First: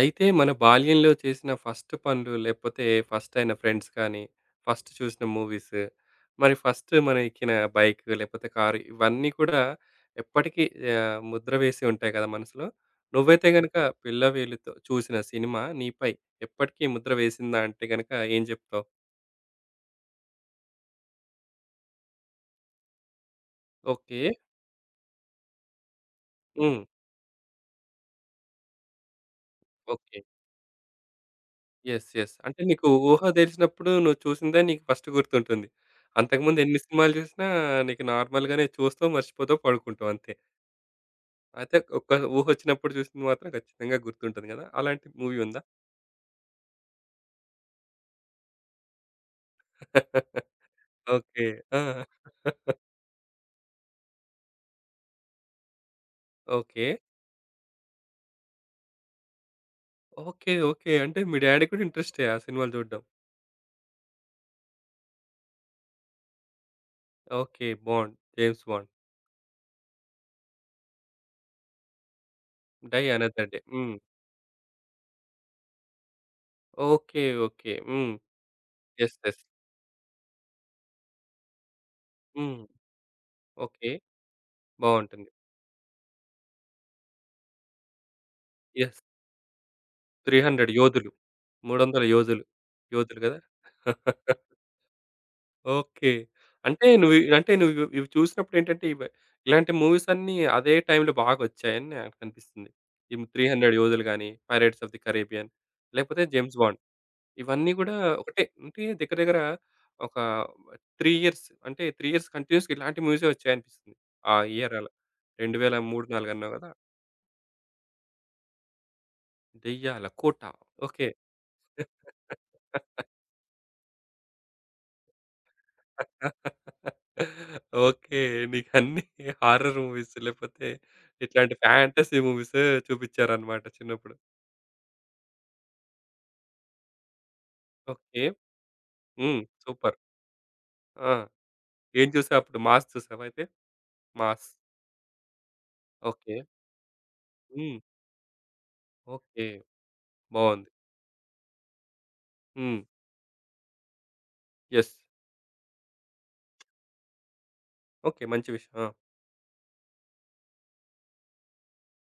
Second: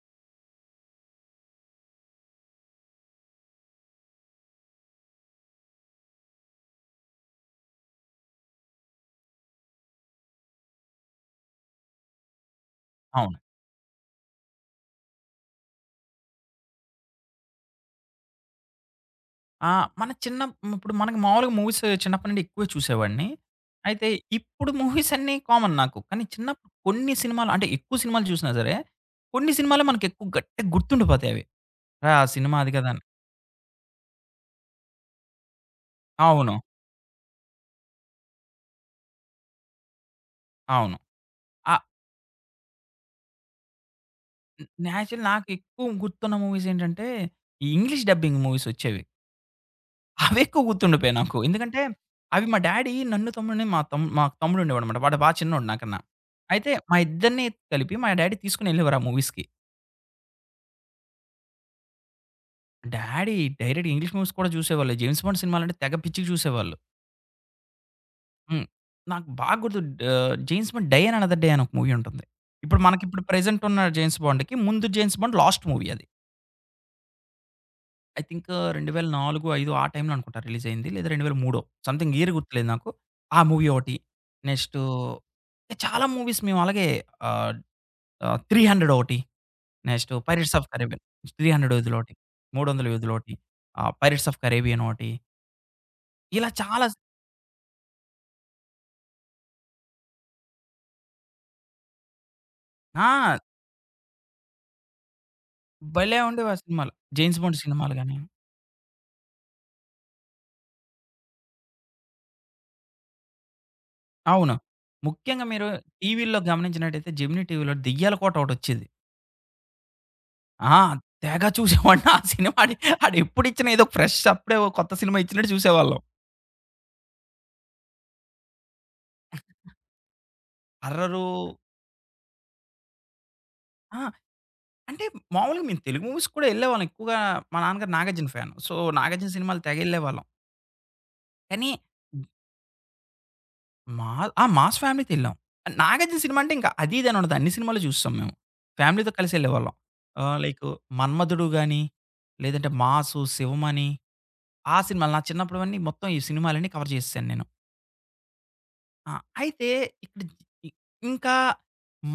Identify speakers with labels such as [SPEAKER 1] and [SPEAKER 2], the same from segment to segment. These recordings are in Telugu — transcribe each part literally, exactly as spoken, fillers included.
[SPEAKER 1] అయితే మన బాల్యంలో చేసిన ఫస్ట్ పనులు, లేకపోతే ఫస్ట్ అయిన ఫ్రెండ్స్ కానీ, ఫస్ట్ చూసిన మూవీస్, మరి ఫస్ట్ మనం ఎక్కిన బైక్ లేకపోతే కారు ఇవన్నీ కూడా ఎప్పటికీ ఆహ్, ముద్ర వేసి ఉంటాయి కదా మనసులో.
[SPEAKER 2] అవును.
[SPEAKER 1] నువ్వైతే గనుక పిల్లవేలితో చూసిన సినిమా నీపై ఎప్పటికీ ముద్ర వేసిందా అంటే గనుక ఏం చెప్తావు?
[SPEAKER 2] ఆ! మన చిన్న ఇప్పుడు మనకు మామూలుగా మూవీస్ చిన్నప్పటి నుండి ఎక్కువే చూసేవాడిని. అయితే
[SPEAKER 1] ఓకే.
[SPEAKER 2] ఇప్పుడు మూవీస్ అన్నీ కామన్ నాకు. కానీ చిన్నప్పుడు
[SPEAKER 1] హ్మ్.
[SPEAKER 2] కొన్ని సినిమాలు అంటే ఎక్కువ సినిమాలు చూసినా సరే, కొన్ని సినిమాలే మనకు
[SPEAKER 1] ఓకే.
[SPEAKER 2] ఎక్కువ గట్టిగా గుర్తుండిపోతాయి అవి.
[SPEAKER 1] యెస్,
[SPEAKER 2] "అరె! ఆ
[SPEAKER 1] యెస్,
[SPEAKER 2] సినిమా
[SPEAKER 1] అంటే
[SPEAKER 2] అది
[SPEAKER 1] నీకు
[SPEAKER 2] కదా!" అని.
[SPEAKER 1] ఊహ తెలిసినప్పుడు నువ్వు చూసిందే నీకు ఫస్ట్ గుర్తుంటుంది.
[SPEAKER 2] అవును.
[SPEAKER 1] అంతకుముందు ఎన్ని సినిమాలు చూసినా నీకు నార్మల్‌గానే చూస్తావు, మర్చిపోతావు, పడుకుంటావు అంతే.
[SPEAKER 2] అవును.
[SPEAKER 1] అయితే
[SPEAKER 2] ఆహ్,
[SPEAKER 1] ఒక్క ఊహొచ్చినప్పుడు చూసింది మాత్రం ఖచ్చితంగా గుర్తుంటుంది గదా! అలాంటి
[SPEAKER 2] నేచురల్
[SPEAKER 1] మూవీ
[SPEAKER 2] నాకు
[SPEAKER 1] ఉందా?
[SPEAKER 2] ఎక్కువ గుర్తున్న మూవీస్ ఏంటంటే, ఈ ఇంగ్లీష్ డబ్బింగ్ మూవీస్ వచ్చేవి. అవి ఎక్కువ గుర్తుండిపోయాయి నాకు.
[SPEAKER 1] ఓకే. ఆ!
[SPEAKER 2] ఎందుకంటే అవి మా డ్యాడీ నన్ను తమ్ముడిని మా తమ్ మా తమ్ముడు ఉండేవాడన్నమాట. వాడు బాగా చిన్నోడు నాకన్నా. అయితే
[SPEAKER 1] ఓకే.
[SPEAKER 2] మా ఇద్దరిని కలిపి మా డ్యాడీ తీసుకొని వెళ్ళేవారు ఆ మూవీస్‌కి.
[SPEAKER 1] ఓకే. ఓకే, అంటే మీ డ్యాడీ కూడా ఇంట్రెస్టే ఆ సినిమాలు చూడడం.
[SPEAKER 2] డాడీ డైరెక్ట్ ఇంగ్లీష్ మూవీస్ కూడా చూసేవాళ్ళు. 'జేమ్స్ బాండ్' సినిమాలంటే తెగ పిచ్చిగా చూసేవాళ్ళు.
[SPEAKER 1] ఓకే. బాండ్. 'జేమ్స్
[SPEAKER 2] హ్మ్.
[SPEAKER 1] బాండ్'.
[SPEAKER 2] నాకు బాగా గుర్తు ఆహ్, 'James Bond die and another day' అని ఒక మూవీ ఉంటుంది. ఇప్పుడు
[SPEAKER 1] 'డై
[SPEAKER 2] మనకిప్పుడు
[SPEAKER 1] అనదర్ డే.'
[SPEAKER 2] ప్రెజెంట్ ఉన్న
[SPEAKER 1] హ్మ్.
[SPEAKER 2] 'జేమ్స్ బాండ్‌కి' ముందు 'జేమ్స్ బాండ్' లాస్ట్ మూవీ అది.
[SPEAKER 1] ఓకే. ఓకే. హ్మ్.
[SPEAKER 2] I think
[SPEAKER 1] yes, yes.
[SPEAKER 2] రెండు వేల నాలుగు, ఐదు ఆ టైమ్‌లో అనుకుంటా రిలీజ్ అయింది. లేదా రెండు వేల మూడు సంథింగ్ ఇయర్
[SPEAKER 1] హ్మ్.
[SPEAKER 2] గుర్తులేదు నాకు. ఆ మూవీ
[SPEAKER 1] ఓకే.
[SPEAKER 2] ఒకటి. నెక్స్టు
[SPEAKER 1] బావుంటుంది.
[SPEAKER 2] చాలా మూవీస్ మేము అలాగే ఆహ్, ఆహ్, మూడు వందలు
[SPEAKER 1] యెస్.
[SPEAKER 2] ఒకటి. నెక్స్ట్ 'పైరేట్స్ ఆఫ్
[SPEAKER 1] మూడు వందల
[SPEAKER 2] కరేబియన్'
[SPEAKER 1] యోధులు.
[SPEAKER 2] మూడు వందల యోధులు
[SPEAKER 1] మూడు వందల
[SPEAKER 2] ఒకటి,
[SPEAKER 1] యోధులు.
[SPEAKER 2] 300 యోధులు
[SPEAKER 1] యోధులు
[SPEAKER 2] ఒకటి,
[SPEAKER 1] గదా!
[SPEAKER 2] ఆహ్, 'పైరేట్స్ ఆఫ్ కరేబియన్' ఒకటి.
[SPEAKER 1] ఓకే.
[SPEAKER 2] ఇలా
[SPEAKER 1] అంటే
[SPEAKER 2] చాలా స్
[SPEAKER 1] నువ్వు ఇ- అంటే నువ్వు ఇవి ఇవి చూసినప్పుడేంటంటే ఇవి ఇలాంటి మూవీస్ అన్నీ అదే టైంలో బాగొచ్చాయని నాకనిపిస్తుంది. ఈ
[SPEAKER 2] ఆ!
[SPEAKER 1] మూడు వందల యోధులు గాని, 'పైరేట్స్ ఆఫ్ ది కరేబియన్'
[SPEAKER 2] భలే
[SPEAKER 1] లేకపోతే
[SPEAKER 2] ఉండేవి
[SPEAKER 1] 'జేమ్స్
[SPEAKER 2] ఆ
[SPEAKER 1] బాండ్'
[SPEAKER 2] సినిమాలు. 'జేమ్స్ బాండ్'
[SPEAKER 1] ఇవన్నీ గూడా
[SPEAKER 2] సినిమాలు గాని
[SPEAKER 1] ఒకటే అంటే దగ్గర దగ్గర ఒక మూడు ఇయర్స్ అంటే మూడు ఇయర్స్ కంటిన్యూయస్‌గా ఇలాంటి మూవీసే వచ్చాయనిపిస్తుంది. ఆ
[SPEAKER 2] అవును.
[SPEAKER 1] ఇయర్ అలా
[SPEAKER 2] ముఖ్యంగా మీరు
[SPEAKER 1] రెండు వేల మూడు, నాలుగు
[SPEAKER 2] టీవీల్లో
[SPEAKER 1] అన్నావు గదా!
[SPEAKER 2] గమనించినట్టయితే జెమినీ టీవీలో 'దెయ్యాల కోట' ఒకటొచ్చేది.
[SPEAKER 1] 'దెయ్యాల కోట'.
[SPEAKER 2] ఆ!
[SPEAKER 1] ఓకే.
[SPEAKER 2] తెగ చూసేవాడిని ఆ సినిమా. ఆడు ఆడెప్పుడిచ్చినా ఏదో ఫ్రెష్ అప్పుడే ఓ కొత్త సినిమా ఇచ్చినట్టు చూసేవాళ్ళం.
[SPEAKER 1] ఓకే. నీకన్నీ హారర్ మూవీస్ లేపోతే
[SPEAKER 2] హర్రరు
[SPEAKER 1] ఇట్లాంటి ఫ్యాంటసీ మూవీస్ చూపిచ్చారన్నమాట
[SPEAKER 2] ఆ!
[SPEAKER 1] చిన్నప్పుడు.
[SPEAKER 2] అంటే మామూలుగా మేము తెలుగు మూవీస్ కూడా ఎళ్ళేవాళ్ళం. ఎక్కువగా మా నాన్నగారు
[SPEAKER 1] okay.
[SPEAKER 2] 'Nagarjuna' fan. So, 'Nagarjuna'
[SPEAKER 1] హ్మ్.
[SPEAKER 2] సినిమాలు తెగ
[SPEAKER 1] సూపర్.
[SPEAKER 2] ఎళ్ళేవాళ్ళం.
[SPEAKER 1] ఆ!
[SPEAKER 2] కానీ
[SPEAKER 1] ఏం చూసావు అప్పుడు? 'మాస్' చూసావా అయితే?
[SPEAKER 2] మా ఆ!
[SPEAKER 1] 'మాస్.'
[SPEAKER 2] 'మాస్ ఫ్యామిలీతో' ఎళ్ళాం. 'నాగార్జున'
[SPEAKER 1] ఓకే.
[SPEAKER 2] సినిమా అంటే ఇంకా అది ఇది అని ఉండదు. అన్ని
[SPEAKER 1] హ్మ్.
[SPEAKER 2] సినిమాలు చూసేసాం మేము. ఫ్యామిలీతో కలిసి
[SPEAKER 1] ఓకే.
[SPEAKER 2] ఎళ్ళేవాళ్ళం. ఆహ్, లైకు
[SPEAKER 1] బావుంది.
[SPEAKER 2] 'మన్మధుడు' గాని, లేదంటే
[SPEAKER 1] హ్మ్.
[SPEAKER 2] 'మాసు', 'శివమణి' ఆ
[SPEAKER 1] యెస్.
[SPEAKER 2] సినిమాలు నా చిన్నప్పుడువన్నీ మొత్తం ఈ సినిమాలన్నీ కవర్ చేసేసాను నేను.
[SPEAKER 1] ఓకే. మంచి విషయం. ఆ!
[SPEAKER 2] ఆ! అయితే ఇక్కడ ఇ ఇంకా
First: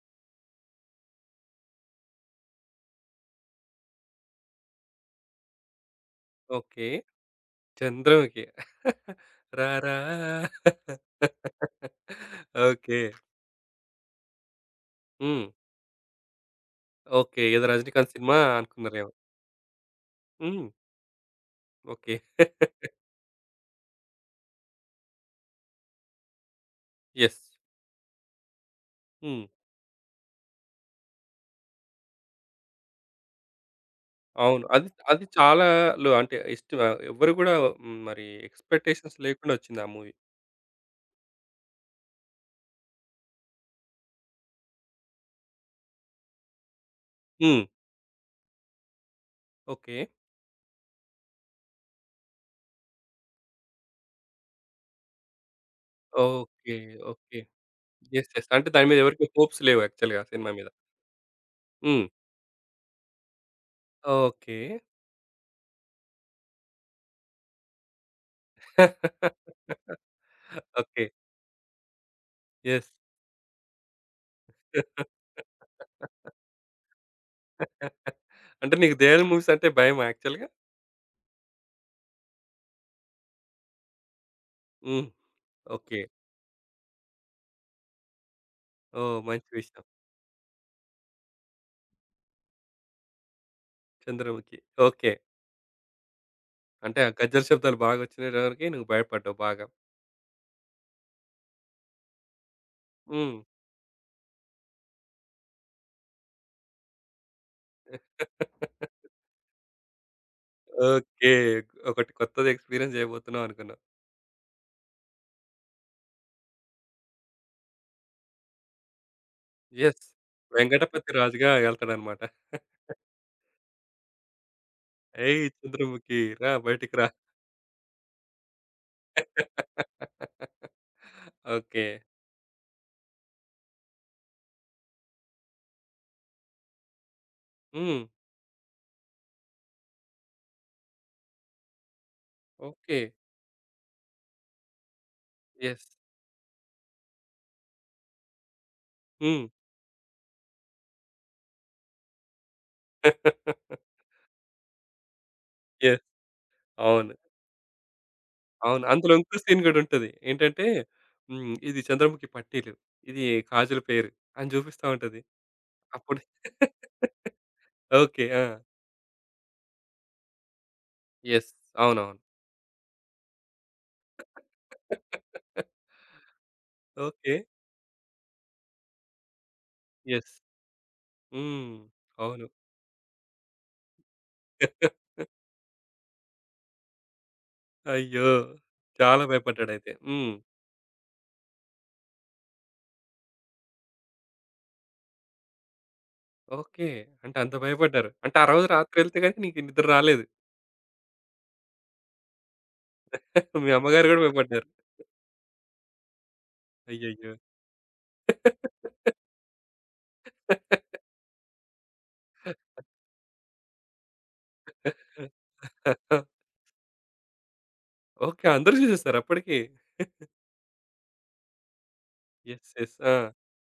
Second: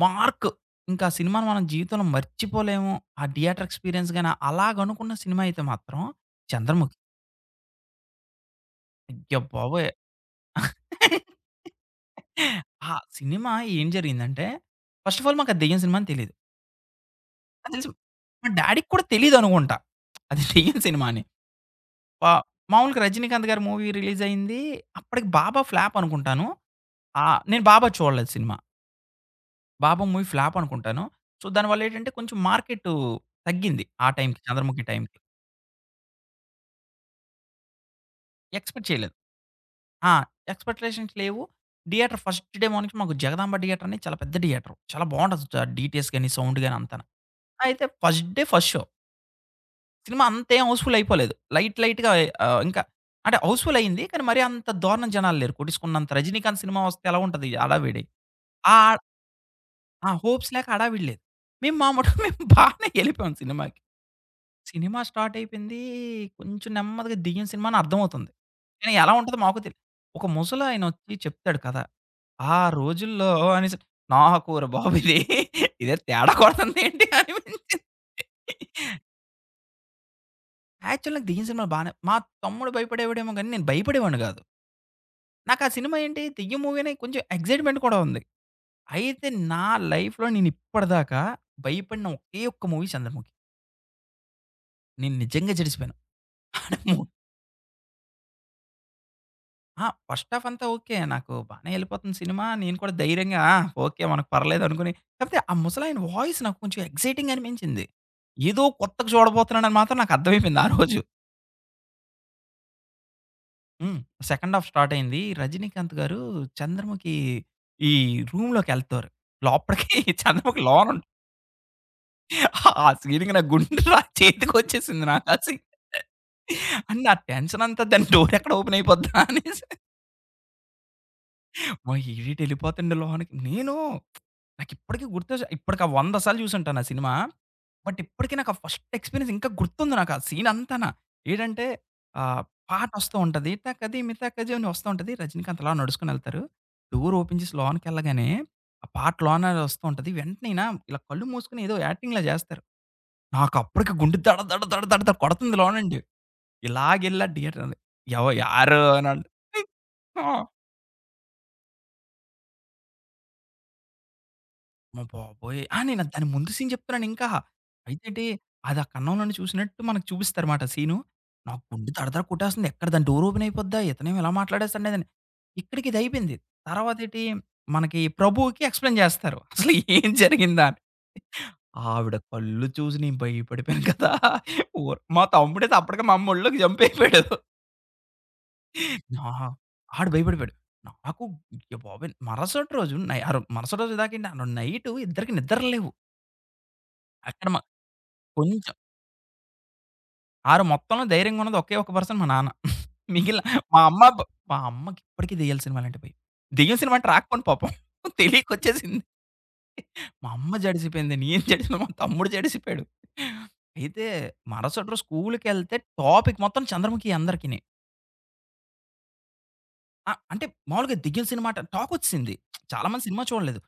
[SPEAKER 2] 'మార్క్' ఇంకా ఆ సినిమాను మనం జీవితంలో మర్చిపోలేము. ఆ థియేటర్ ఎక్స్‌పీరియన్స్ గాని అలాగనుకున్న సినిమా అయితే మాత్రం
[SPEAKER 1] ఓకే.
[SPEAKER 2] 'చంద్రముఖి'.
[SPEAKER 1] 'చంద్రముఖి.'
[SPEAKER 2] అయ్యబాబోయ్!
[SPEAKER 1] రారా.
[SPEAKER 2] ఆ
[SPEAKER 1] ఓకే.
[SPEAKER 2] సినిమా ఏం జరిగిందంటే, ఫస్ట్ ఆఫ్ ఆల్
[SPEAKER 1] హ్మ్.
[SPEAKER 2] మాకు అది దెయ్యం సినిమా అని తెలీదు.
[SPEAKER 1] ఓకే. ఏదో
[SPEAKER 2] నాకు తెలిసి
[SPEAKER 1] రజినీకాంత్ సినిమా
[SPEAKER 2] మా డ్యాడీకి కూడా
[SPEAKER 1] అనుకున్నారేమో.
[SPEAKER 2] తెలీదనుకుంటా. అది
[SPEAKER 1] హ్మ్.
[SPEAKER 2] దెయ్యం సినిమా అని.
[SPEAKER 1] ఓకే.
[SPEAKER 2] ప మామూలుగా 'రజినీకాంత్' గారి మూవీ రిలీజయింది. అప్పటికి 'బాబా' ఫ్లాప్ అనుకుంటాను. ఆహ్,
[SPEAKER 1] యెస్.
[SPEAKER 2] నేను 'బాబా' చూడలేదు సినిమా.
[SPEAKER 1] హ్మ్.
[SPEAKER 2] 'బాబా' మూవీ ఫ్లాప్ అనుకుంటాను. సో, దానివల్లేంటంటే కొంచెం మార్కెటు తగ్గింది. ఆ టైంకి
[SPEAKER 1] అవును.
[SPEAKER 2] 'చంద్రముఖి'
[SPEAKER 1] అది
[SPEAKER 2] టైంకి.
[SPEAKER 1] అది చాలా లో అంటే ఇష్టం ఆహ్, ఎవ్వరు గూడా. హ్మ్. మరి
[SPEAKER 2] ఎక్స్‌పెక్ట్ చేయలేదు.
[SPEAKER 1] ఎక్స్‌పెక్టేషన్స్ లేకుండా వచ్చింది ఆ
[SPEAKER 2] ఆ!
[SPEAKER 1] మూవీ.
[SPEAKER 2] ఎక్స్‌పెక్టేషన్స్ లేవు. థియేటర్ ఫస్ట్ డే మార్నింగ్ మాకు 'జగదాంబ థియేటర్' అని చాలా పెద్ద థియేటరు. చాలా బావుంటది. డ డీటీఎస్ గాని, సౌండ్ గాని అంతాను.
[SPEAKER 1] హ్మ్.
[SPEAKER 2] అయితే first day first show.
[SPEAKER 1] Okay.
[SPEAKER 2] సినిమా అంతేం హౌస్‌ఫుల్ అయిపోలేదు. లైట్ లైట్‌గా ఆహ్, ఇంకా అంటే హౌస్‌ఫుల్ అయింది. కానీ మరీ అంత దారుణం జనాలు లేరు. కొట్టించుకున్నంత 'రజినీకాంత్'
[SPEAKER 1] ఓకే.
[SPEAKER 2] సినిమా వస్తే ఎలా
[SPEAKER 1] ఓకే.
[SPEAKER 2] ఉంటది హడావిడి.
[SPEAKER 1] యెస్, యెస్, అంటే
[SPEAKER 2] ఆ!
[SPEAKER 1] దాని మీద ఎవరికీ హోప్స్ లేవు
[SPEAKER 2] ఆ
[SPEAKER 1] యాక్చువల్‌గా
[SPEAKER 2] హోప్స్
[SPEAKER 1] సినిమా
[SPEAKER 2] లేక
[SPEAKER 1] మీద.
[SPEAKER 2] హడావిడి లేదు. మేము మా మటుకు
[SPEAKER 1] హ్మ్.
[SPEAKER 2] మేము బానే ఎళ్ళిపోయాం సినిమాకి.
[SPEAKER 1] ఓకే.
[SPEAKER 2] సినిమా స్టార్ట్ అయిపోయింది. కొంచెం నెమ్మదిగా దెయ్యం సినిమా అని అర్థమవుతుంది. కానీ ఎలా ఉంటదో మాకు తెలీదు. ఒక
[SPEAKER 1] ఓకే.
[SPEAKER 2] ముసలాయనొచ్చి చెప్తాడు కథ. ఆ
[SPEAKER 1] యెస్.
[SPEAKER 2] రోజుల్లో అనేసి నాకు ఓరి బాబు ఇది ఇదేదో తేడా కొడుతుందేంటి అనిపించింది.
[SPEAKER 1] అంటే నీకు దెయ్యాల మూవీస్ అంటే భయమా యాక్చువల్‌గా?
[SPEAKER 2] యాక్చువల్ నాకు దెయ్యం సినిమాలు బానే మా తమ్ముడు భయపడేవాడేమో గానీ, నేను భయపడేవాడిని గాదు.
[SPEAKER 1] హ్మ్.
[SPEAKER 2] నాకు ఆ సినిమా
[SPEAKER 1] ఓకే.
[SPEAKER 2] ఏంటి, దెయ్యం మూవీ అని కొంచెం ఎక్సైట్‌మెంట్ కూడా ఉంది.
[SPEAKER 1] ఓహ్!
[SPEAKER 2] అయితే
[SPEAKER 1] మంచి
[SPEAKER 2] నా
[SPEAKER 1] విషయం.
[SPEAKER 2] లైఫ్‌లో నేను ఇప్పటిదాకా భయపడిన ఒకే ఒక్క మూవీ 'చంద్రముఖి.'
[SPEAKER 1] 'చంద్రముఖి.' ఓకే.
[SPEAKER 2] నేను నిజంగా జడిసిపోయాను. ఆడ మూ
[SPEAKER 1] అంటే ఆ గజ్జల శబ్దాలు బాగా వచ్చినటవరకి నువ్వు భయపడ్డావు బాగా.
[SPEAKER 2] ఆ! ఫస్ట్ హాఫ్ అంతా ఓకే. నాకు బానే ఎళ్ళిపోతుంది సినిమా. నేను కూడా
[SPEAKER 1] హ్మ్.
[SPEAKER 2] ధైర్యంగా ఆ! ఓకే. మనకు పర్లేదు అనుకుని కాపోతే ఆ ముసలాయన వాయిస్ నాకు కొంచెం ఎక్సైటింగ్ అనిపించింది. ఏదో కొత్తగా చూడబోతున్నానని మాత్రం నాకు అర్థమైపోయింది ఆ రోజు.
[SPEAKER 1] ఓకే. ఒకటి కొత్తది ఎక్స్‌పీరియన్స్ జేయబోతున్నాం అనుకున్నావు.
[SPEAKER 2] హ్మ్. సెకండ్ హాఫ్ స్టార్ట్ అయింది. 'రజినీకాంత్' గారు 'చంద్రముఖి' ఈ రూమ్‌లోకెళ్తారు. లోపలికి
[SPEAKER 1] యెస్.
[SPEAKER 2] 'చంద్రముఖి' లోనుంటది.
[SPEAKER 1] వెంకటపతి రాజుగా ఎళ్తాడనమాట.
[SPEAKER 2] ఆ సీన్‌కి నా గుండె నా చేతికొచ్చేసింది నాకు ఆ
[SPEAKER 1] "ఏయ్
[SPEAKER 2] సీన్.
[SPEAKER 1] చంద్రముఖి రా బయటికి
[SPEAKER 2] అండ్
[SPEAKER 1] రా."
[SPEAKER 2] ఆ టెన్షన్ అంతా దాని డోర్ ఎక్కడ ఓపెన్ అయిపోద్దా అనేసి.
[SPEAKER 1] ఓకే.
[SPEAKER 2] మా ఈడేటి ఎళ్ళిపోతుండు లోనకి. నేను నాకిప్పటికి గుర్తు ఇప్పటికి ఆ వంద సార్లు చూసుంటాను ఆ సినిమా. బట్
[SPEAKER 1] హ్మ్.
[SPEAKER 2] ఇప్పటికి నాకు ఆ ఫస్ట్ ఎక్స్‌పీరియన్స్ ఇంకా గుర్తుంది నాకు ఆ సీన్ అంతాన. ఏటంటే ఆహ్, పాట
[SPEAKER 1] ఓకే.
[SPEAKER 2] వస్తూ ఉంటది. 'తకధిమి తకజోని' వస్తూ ఉంటది. రజనీకాంత్ అలా
[SPEAKER 1] యెస్.
[SPEAKER 2] నడుచుకొని ఎళ్తారు. డోర్ ఓపెన్ చేసి లోనకెళ్ళగానే ఆ పాట
[SPEAKER 1] హ్మ్.
[SPEAKER 2] లోన వస్తూ ఉంటది. వెంటనే ఈయన ఇలా కళ్ళు మూసుకొని ఏదో యాక్టింగ్‌లా జేస్తారు. నాకు అప్పటికి గుండె దడ దడ దడ దడ దడ కొడుతుంది లోనండి.
[SPEAKER 1] యెస్. అవును.
[SPEAKER 2] ఇలాగెళ్ళా థియేటర్ ఎవ యారు
[SPEAKER 1] అవును, అందులో ఇంకో
[SPEAKER 2] అనంటే
[SPEAKER 1] సీన్ గూడుంటది.
[SPEAKER 2] ఆ!
[SPEAKER 1] ఏంటంటే హ్మ్, ఇది చంద్రముఖి పట్టీలు. ఇది కాజల్ పేరు అని జూపిస్తా
[SPEAKER 2] అమ్మ
[SPEAKER 1] ఉంటది.
[SPEAKER 2] బాబోయ్! ఆ! నేను
[SPEAKER 1] అప్పుడు
[SPEAKER 2] దాని ముందు సీన్ చెప్తున్నాను ఇంకా. అయితేటి
[SPEAKER 1] ఓకే. ఆ!
[SPEAKER 2] అదా కన్నంలోండి చూసినట్టు మనకు చూపిస్తారమాట సీను.
[SPEAKER 1] యెస్.
[SPEAKER 2] నా గుండె దడ
[SPEAKER 1] అవునవును.
[SPEAKER 2] దడ కొట్టేస్తుంది. ఎక్కడ దాని డోర్ ఓపెన్ అయిపోద్దా? ఇతనేమో ఇలా మాట్లాడేస్తాడు అదని. ఇక్కడికి ఇది అయిపోయింది. తర్వాతేటి
[SPEAKER 1] ఓకే.
[SPEAKER 2] మనకి ప్రభువుకి ఎక్స్‌ప్లెయిన్ చేస్తారు. అసలు ఏం
[SPEAKER 1] యెస్.
[SPEAKER 2] జరిగిందా అని.
[SPEAKER 1] హ్మ్.
[SPEAKER 2] ఆవిడ
[SPEAKER 1] అవును.
[SPEAKER 2] కళ్ళు చూసి నేను భయపడిపోయాను కదా! ఓర్ మా తమ్ముడైతే అప్పటికే మా అమ్మ ఒళ్ళోకి జంప్ అయిపోయాడు.
[SPEAKER 1] అయ్యో! చాలా
[SPEAKER 2] నా
[SPEAKER 1] భయపడ్డాడయితే.
[SPEAKER 2] ఆడు
[SPEAKER 1] హ్మ్.
[SPEAKER 2] భయపడిపోయాడు. నాకు అయ్య బాబోయ్! మరుసటి రోజు నై ఆరో మరుసటి రోజు దాకేంటి ఆ రోజు నైటు ఇద్దరికీ నిద్ర లేవు.
[SPEAKER 1] ఓకే. అంటే
[SPEAKER 2] అక్కడ
[SPEAKER 1] అంత
[SPEAKER 2] మ
[SPEAKER 1] భయపడ్డారు. అంటే ఆ రోజు
[SPEAKER 2] కొంచెం.
[SPEAKER 1] రాత్రెళ్తే గనుక నీకు నిద్ర రాలేదు.
[SPEAKER 2] ఆరు మొత్తంలో ధైర్యంగున్నది ఒకే ఒక పర్సన్ మా నాన్న. మిగిలిన
[SPEAKER 1] మీ
[SPEAKER 2] మా అమ్మ
[SPEAKER 1] అమ్మగారు గూడా
[SPEAKER 2] బ్ మా
[SPEAKER 1] భయపడ్డారు.
[SPEAKER 2] అమ్మకిప్పటికి దెయ్యాల సినిమాలంటే భయం. దెయ్యం సినిమా అంటే
[SPEAKER 1] అయ్యయ్యో!
[SPEAKER 2] రాకపోను పాపం. తెలియకొచ్చేసింది. మా అమ్మ జడిసిపోయింది. నేను జడిసాను. మా తమ్ముడు జడిసిపోయాడు. అయితే మరుసటి రోజు స్కూలుకెళ్తే టాపిక్ మొత్తం చంద్రముఖి అందరికిని.
[SPEAKER 1] ఓకే. అందరూ చూసేసారు అప్పటికి.
[SPEAKER 2] ఆ! అంటే మామూలుగా దెయ్యం సినిమా అట టాకొచ్చేసింది.
[SPEAKER 1] యెస్,
[SPEAKER 2] చాలా
[SPEAKER 1] యెస్.
[SPEAKER 2] మంది
[SPEAKER 1] ఆ!
[SPEAKER 2] సినిమా చూడలేదు.